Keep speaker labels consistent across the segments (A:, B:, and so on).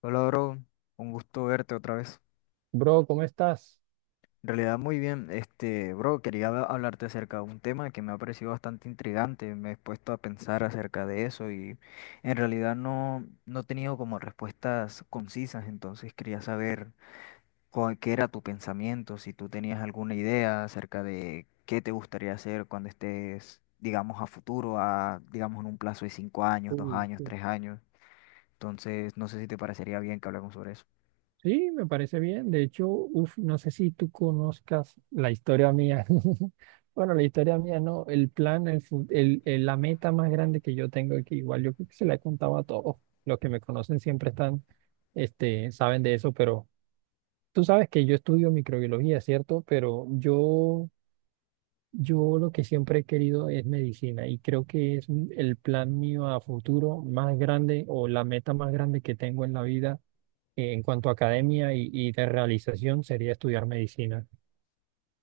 A: Hola, bro. Un gusto verte otra vez.
B: Bro, ¿cómo estás?
A: En realidad, muy bien. Bro, quería hablarte acerca de un tema que me ha parecido bastante intrigante. Me he puesto a pensar acerca de eso y en realidad no he tenido como respuestas concisas. Entonces, quería saber qué era tu pensamiento, si tú tenías alguna idea acerca de qué te gustaría hacer cuando estés, digamos, a futuro, a, digamos, en un plazo de cinco años, dos
B: Uh,
A: años,
B: sí.
A: tres años. Entonces, no sé si te parecería bien que hablemos sobre eso.
B: Sí, me parece bien. De hecho, uf, no sé si tú conozcas la historia mía. Bueno, la historia mía no, el plan, el, fu- el- la meta más grande que yo tengo, que igual yo creo que se la he contado a todos. Los que me conocen siempre están, saben de eso, pero tú sabes que yo estudio microbiología, ¿cierto? Pero yo lo que siempre he querido es medicina y creo que el plan mío a futuro más grande o la meta más grande que tengo en la vida en cuanto a academia y de realización sería estudiar medicina.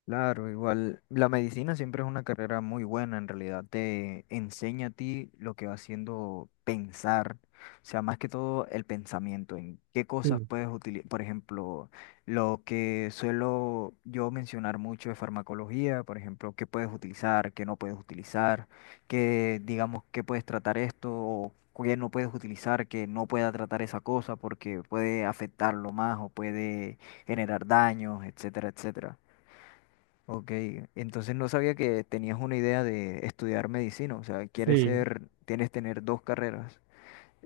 A: Claro, igual la medicina siempre es una carrera muy buena, en realidad te enseña a ti lo que va haciendo pensar, o sea, más que todo el pensamiento, en qué cosas
B: Sí,
A: puedes utilizar, por ejemplo, lo que suelo yo mencionar mucho de farmacología, por ejemplo, qué puedes utilizar, qué no puedes utilizar, qué, digamos, qué puedes tratar esto o qué no puedes utilizar, que no pueda tratar esa cosa porque puede afectarlo más o puede generar daños, etcétera, etcétera. Ok, entonces no sabía que tenías una idea de estudiar medicina, o sea, quieres
B: sí,
A: ser, tienes tener dos carreras.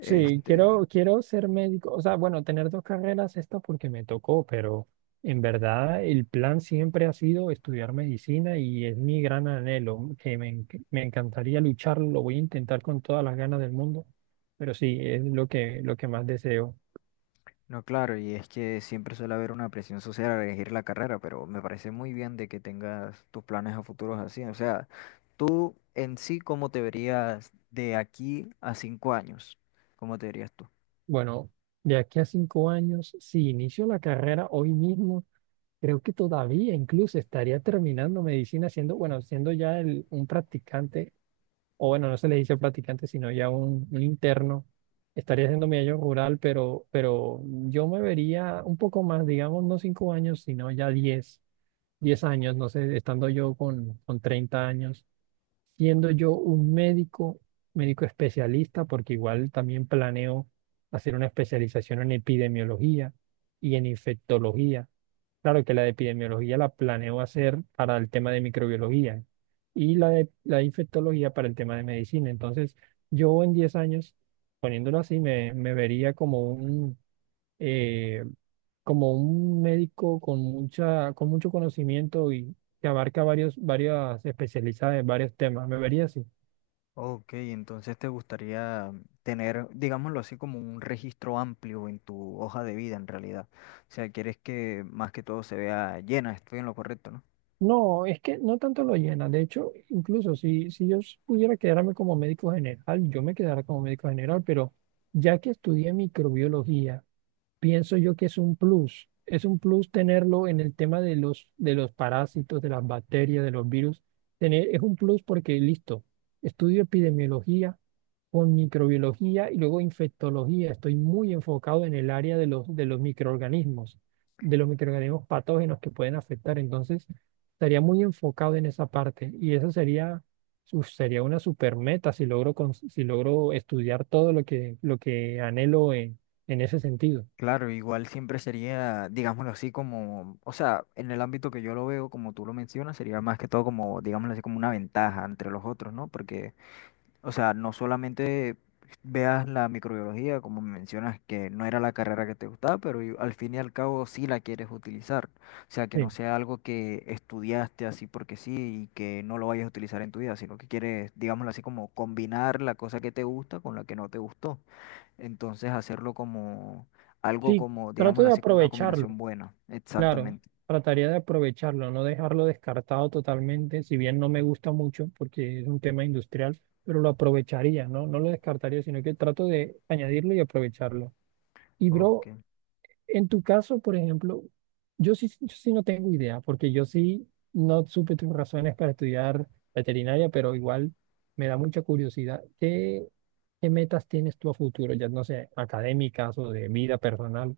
B: sí, quiero, quiero ser médico, o sea, bueno, tener dos carreras, esta porque me tocó, pero en verdad el plan siempre ha sido estudiar medicina y es mi gran anhelo, me encantaría lucharlo, lo voy a intentar con todas las ganas del mundo, pero sí, es lo que más deseo.
A: no, claro, y es que siempre suele haber una presión social al elegir la carrera, pero me parece muy bien de que tengas tus planes a futuros así. O sea, tú en sí, ¿cómo te verías de aquí a cinco años? ¿Cómo te verías tú?
B: Bueno, de aquí a 5 años, si inicio la carrera hoy mismo, creo que todavía incluso estaría terminando medicina siendo, bueno, siendo un practicante, o bueno, no se le dice practicante, sino un interno. Estaría haciendo mi año rural, pero yo me vería un poco más, digamos, no 5 años, sino ya 10, 10 años, no sé, estando yo con 30 años, siendo yo un médico, médico especialista, porque igual también planeo hacer una especialización en epidemiología y en infectología. Claro que la de epidemiología la planeo hacer para el tema de microbiología y la de infectología para el tema de medicina. Entonces, yo en 10 años, poniéndolo así, me vería como eh, como un médico con con mucho conocimiento y que abarca varias especialidades, varios temas. Me vería así.
A: Ok, entonces te gustaría tener, digámoslo así, como un registro amplio en tu hoja de vida en realidad. O sea, quieres que más que todo se vea llena, estoy en lo correcto, ¿no?
B: No, es que no tanto lo llena. De hecho, incluso si yo pudiera quedarme como médico general, yo me quedara como médico general, pero ya que estudié microbiología, pienso yo que es un plus. Es un plus tenerlo en el tema de de los parásitos, de las bacterias, de los virus. Tener, es un plus porque, listo, estudio epidemiología con microbiología y luego infectología. Estoy muy enfocado en el área de de los microorganismos patógenos que pueden afectar. Entonces, estaría muy enfocado en esa parte y eso sería, uf, sería una super meta si si logro estudiar todo lo que anhelo en ese sentido.
A: Claro, igual siempre sería, digámoslo así, como, o sea, en el ámbito que yo lo veo, como tú lo mencionas, sería más que todo como, digámoslo así, como una ventaja entre los otros, ¿no? Porque o sea, no solamente veas la microbiología, como mencionas, que no era la carrera que te gustaba, pero al fin y al cabo sí la quieres utilizar. O sea, que no
B: Sí,
A: sea algo que estudiaste así porque sí y que no lo vayas a utilizar en tu vida, sino que quieres, digámoslo así, como combinar la cosa que te gusta con la que no te gustó. Entonces hacerlo como algo
B: sí,
A: como,
B: trato
A: digámoslo
B: de
A: así, como una
B: aprovecharlo.
A: combinación buena.
B: Claro,
A: Exactamente.
B: trataría de aprovecharlo, no dejarlo descartado totalmente, si bien no me gusta mucho porque es un tema industrial, pero lo aprovecharía, ¿no? No lo descartaría, sino que trato de añadirlo y aprovecharlo. Y
A: Ok.
B: bro, en tu caso, por ejemplo, yo sí no tengo idea, porque yo sí no supe tus razones para estudiar veterinaria, pero igual me da mucha curiosidad. ¿Qué metas tienes tú a futuro? Ya no sé, académicas o de vida personal.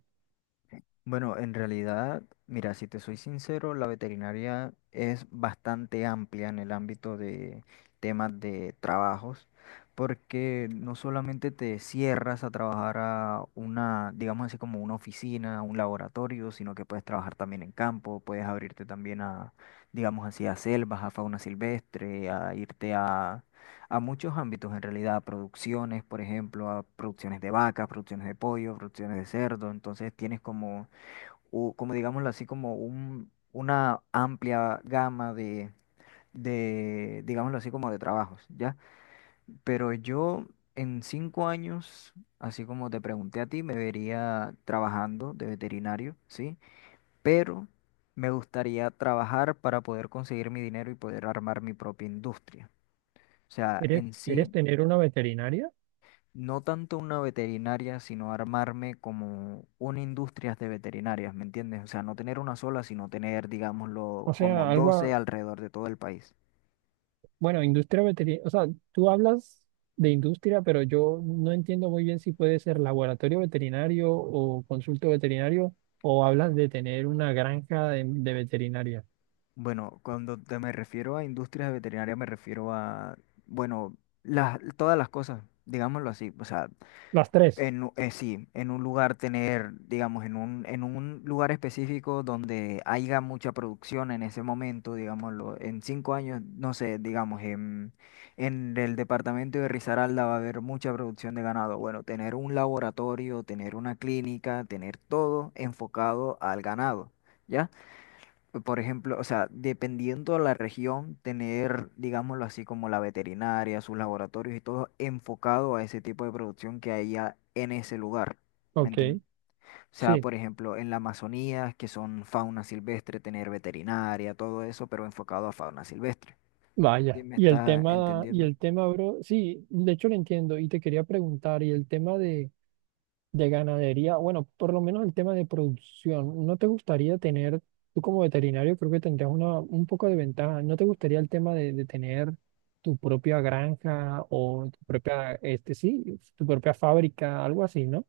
A: Bueno, en realidad, mira, si te soy sincero, la veterinaria es bastante amplia en el ámbito de temas de trabajos, porque no solamente te cierras a trabajar a una, digamos así como una oficina, un laboratorio, sino que puedes trabajar también en campo, puedes abrirte también a, digamos así, a selvas, a fauna silvestre, a irte a muchos ámbitos en realidad, a producciones, por ejemplo, a producciones de vacas, producciones de pollo, producciones de cerdo, entonces tienes como como digámoslo así, como un, una amplia gama de, digámoslo así, como de trabajos, ¿ya? Pero yo en cinco años, así como te pregunté a ti, me vería trabajando de veterinario, ¿sí? Pero me gustaría trabajar para poder conseguir mi dinero y poder armar mi propia industria. O sea, en
B: ¿Quieres
A: sí...
B: tener una veterinaria?
A: no tanto una veterinaria, sino armarme como una industria de veterinarias, ¿me entiendes? O sea, no tener una sola, sino tener, digámoslo,
B: O
A: como
B: sea,
A: 12
B: algo,
A: alrededor de todo el país.
B: bueno, industria veterinaria, o sea, tú hablas de industria, pero yo no entiendo muy bien si puede ser laboratorio veterinario o consulto veterinario o hablas de tener una granja de veterinaria.
A: Bueno, cuando te me refiero a industrias veterinarias, me refiero a, bueno, las, todas las cosas, digámoslo así. O sea,
B: Las tres.
A: en, sí, en un lugar tener, digamos, en un lugar específico donde haya mucha producción en ese momento, digámoslo, en cinco años, no sé, digamos, en el departamento de Risaralda va a haber mucha producción de ganado. Bueno, tener un laboratorio, tener una clínica, tener todo enfocado al ganado, ¿ya? Por ejemplo, o sea, dependiendo de la región, tener, digámoslo así, como la veterinaria, sus laboratorios y todo enfocado a ese tipo de producción que haya en ese lugar. ¿Me
B: Ok,
A: entiendes? O sea,
B: sí,
A: por ejemplo, en la Amazonía, que son fauna silvestre, tener veterinaria, todo eso, pero enfocado a fauna silvestre. ¿Sí
B: vaya.
A: me estás
B: Y
A: entendiendo?
B: el tema, bro, sí, de hecho lo entiendo y te quería preguntar, y el tema de ganadería, bueno, por lo menos el tema de producción, ¿no te gustaría tener, tú como veterinario creo que tendrías una, un poco de ventaja, ¿no te gustaría el tema de tener tu propia granja o tu propia, este sí, tu propia fábrica, algo así, ¿no?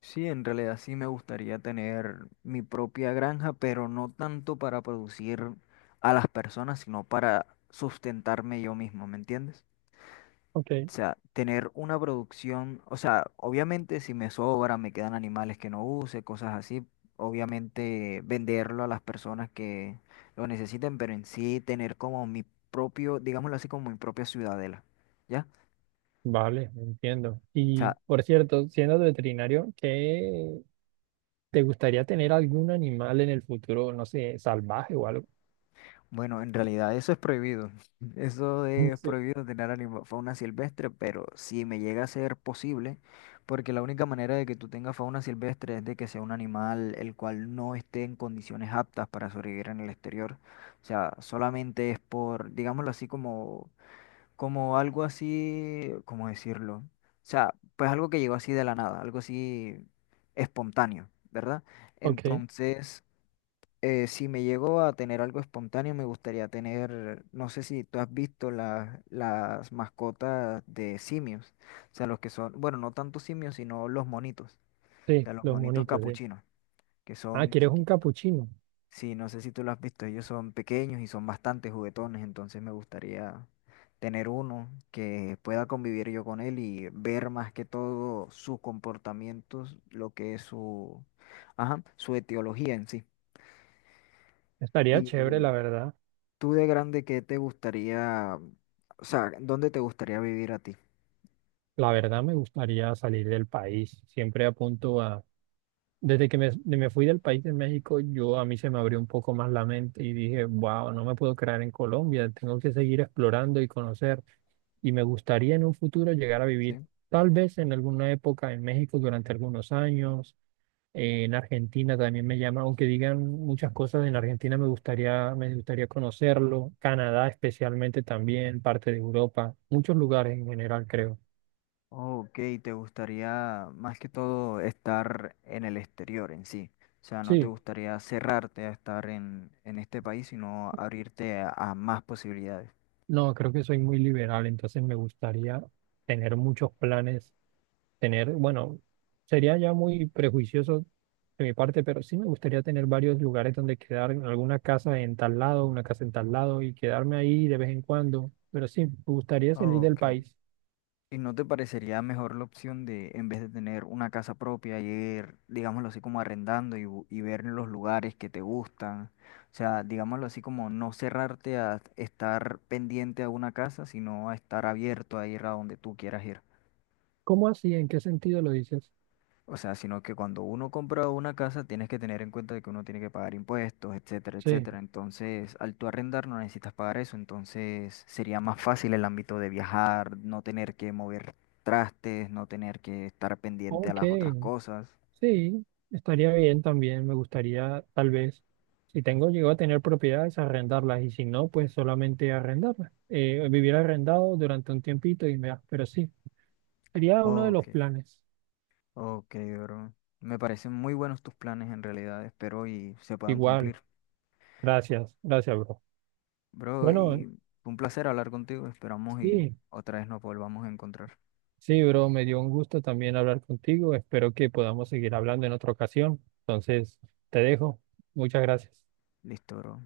A: Sí, en realidad sí me gustaría tener mi propia granja, pero no tanto para producir a las personas, sino para sustentarme yo mismo, ¿me entiendes?
B: Ok,
A: O sea, tener una producción, o sea, obviamente si me sobra, me quedan animales que no use, cosas así, obviamente venderlo a las personas que lo necesiten, pero en sí tener como mi propio, digámoslo así, como mi propia ciudadela, ¿ya?
B: vale, entiendo.
A: O
B: Y
A: sea,
B: por cierto, siendo veterinario, ¿qué te gustaría tener algún animal en el futuro, no sé, salvaje o algo?
A: bueno, en realidad eso es prohibido. Eso es
B: Sí.
A: prohibido tener fauna silvestre, pero si me llega a ser posible, porque la única manera de que tú tengas fauna silvestre es de que sea un animal el cual no esté en condiciones aptas para sobrevivir en el exterior. O sea, solamente es por, digámoslo así, como, como algo así, ¿cómo decirlo? O sea, pues algo que llegó así de la nada, algo así espontáneo, ¿verdad?
B: Ok,
A: Entonces... si me llego a tener algo espontáneo, me gustaría tener, no sé si tú has visto las mascotas de simios, o sea, los que son, bueno, no tanto simios, sino los monitos, o
B: sí,
A: sea, los
B: los
A: monitos
B: monitos, sí.
A: capuchinos, que
B: Ah,
A: son
B: ¿quieres un
A: chiquitos.
B: capuchino?
A: Sí, no sé si tú lo has visto, ellos son pequeños y son bastante juguetones, entonces me gustaría tener uno que pueda convivir yo con él y ver más que todo sus comportamientos, lo que es su, ajá, su etiología en sí.
B: Estaría chévere, la verdad.
A: Tú de grande, ¿qué te gustaría, o sea, dónde te gustaría vivir a ti?
B: La verdad me gustaría salir del país. Siempre apunto a... Desde que me fui del país de México, yo a mí se me abrió un poco más la mente y dije, wow, no me puedo quedar en Colombia, tengo que seguir explorando y conocer. Y me gustaría en un futuro llegar a vivir
A: ¿Sí?
B: tal vez en alguna época en México durante algunos años. En Argentina también me llama, aunque digan muchas cosas, en Argentina me gustaría conocerlo. Canadá especialmente también, parte de Europa, muchos lugares en general, creo.
A: Oh, ok, te gustaría más que todo estar en el exterior en sí. O sea, no te
B: Sí.
A: gustaría cerrarte a estar en este país, sino abrirte a más posibilidades.
B: No, creo que soy muy liberal, entonces me gustaría tener muchos planes, tener, bueno, sería ya muy prejuicioso de mi parte, pero sí me gustaría tener varios lugares donde quedar, en alguna casa en tal lado, una casa en tal lado y quedarme ahí de vez en cuando, pero sí, me gustaría salir del
A: Ok.
B: país.
A: ¿Y no te parecería mejor la opción de, en vez de tener una casa propia, ir, digámoslo así, como arrendando y, y ver los lugares que te gustan? O sea, digámoslo así, como no cerrarte a estar pendiente a una casa, sino a estar abierto a ir a donde tú quieras ir.
B: ¿Cómo así? ¿En qué sentido lo dices?
A: O sea, sino que cuando uno compra una casa tienes que tener en cuenta de que uno tiene que pagar impuestos, etcétera,
B: Sí,
A: etcétera. Entonces, al tú arrendar no necesitas pagar eso, entonces sería más fácil el ámbito de viajar, no tener que mover trastes, no tener que estar pendiente a
B: ok,
A: las otras cosas.
B: sí, estaría bien también. Me gustaría, tal vez, si tengo, llego a tener propiedades, arrendarlas y si no, pues solamente arrendarlas. Vivir arrendado durante un tiempito y me... Pero sí, sería uno de los
A: Ok,
B: planes.
A: ok, bro. Me parecen muy buenos tus planes en realidad, espero y se puedan
B: Igual,
A: cumplir.
B: gracias, bro.
A: Bro,
B: Bueno,
A: y fue un placer hablar contigo, esperamos y
B: sí,
A: otra vez nos volvamos a encontrar.
B: sí, bro, me dio un gusto también hablar contigo. Espero que podamos seguir hablando en otra ocasión. Entonces, te dejo. Muchas gracias.
A: Listo, bro.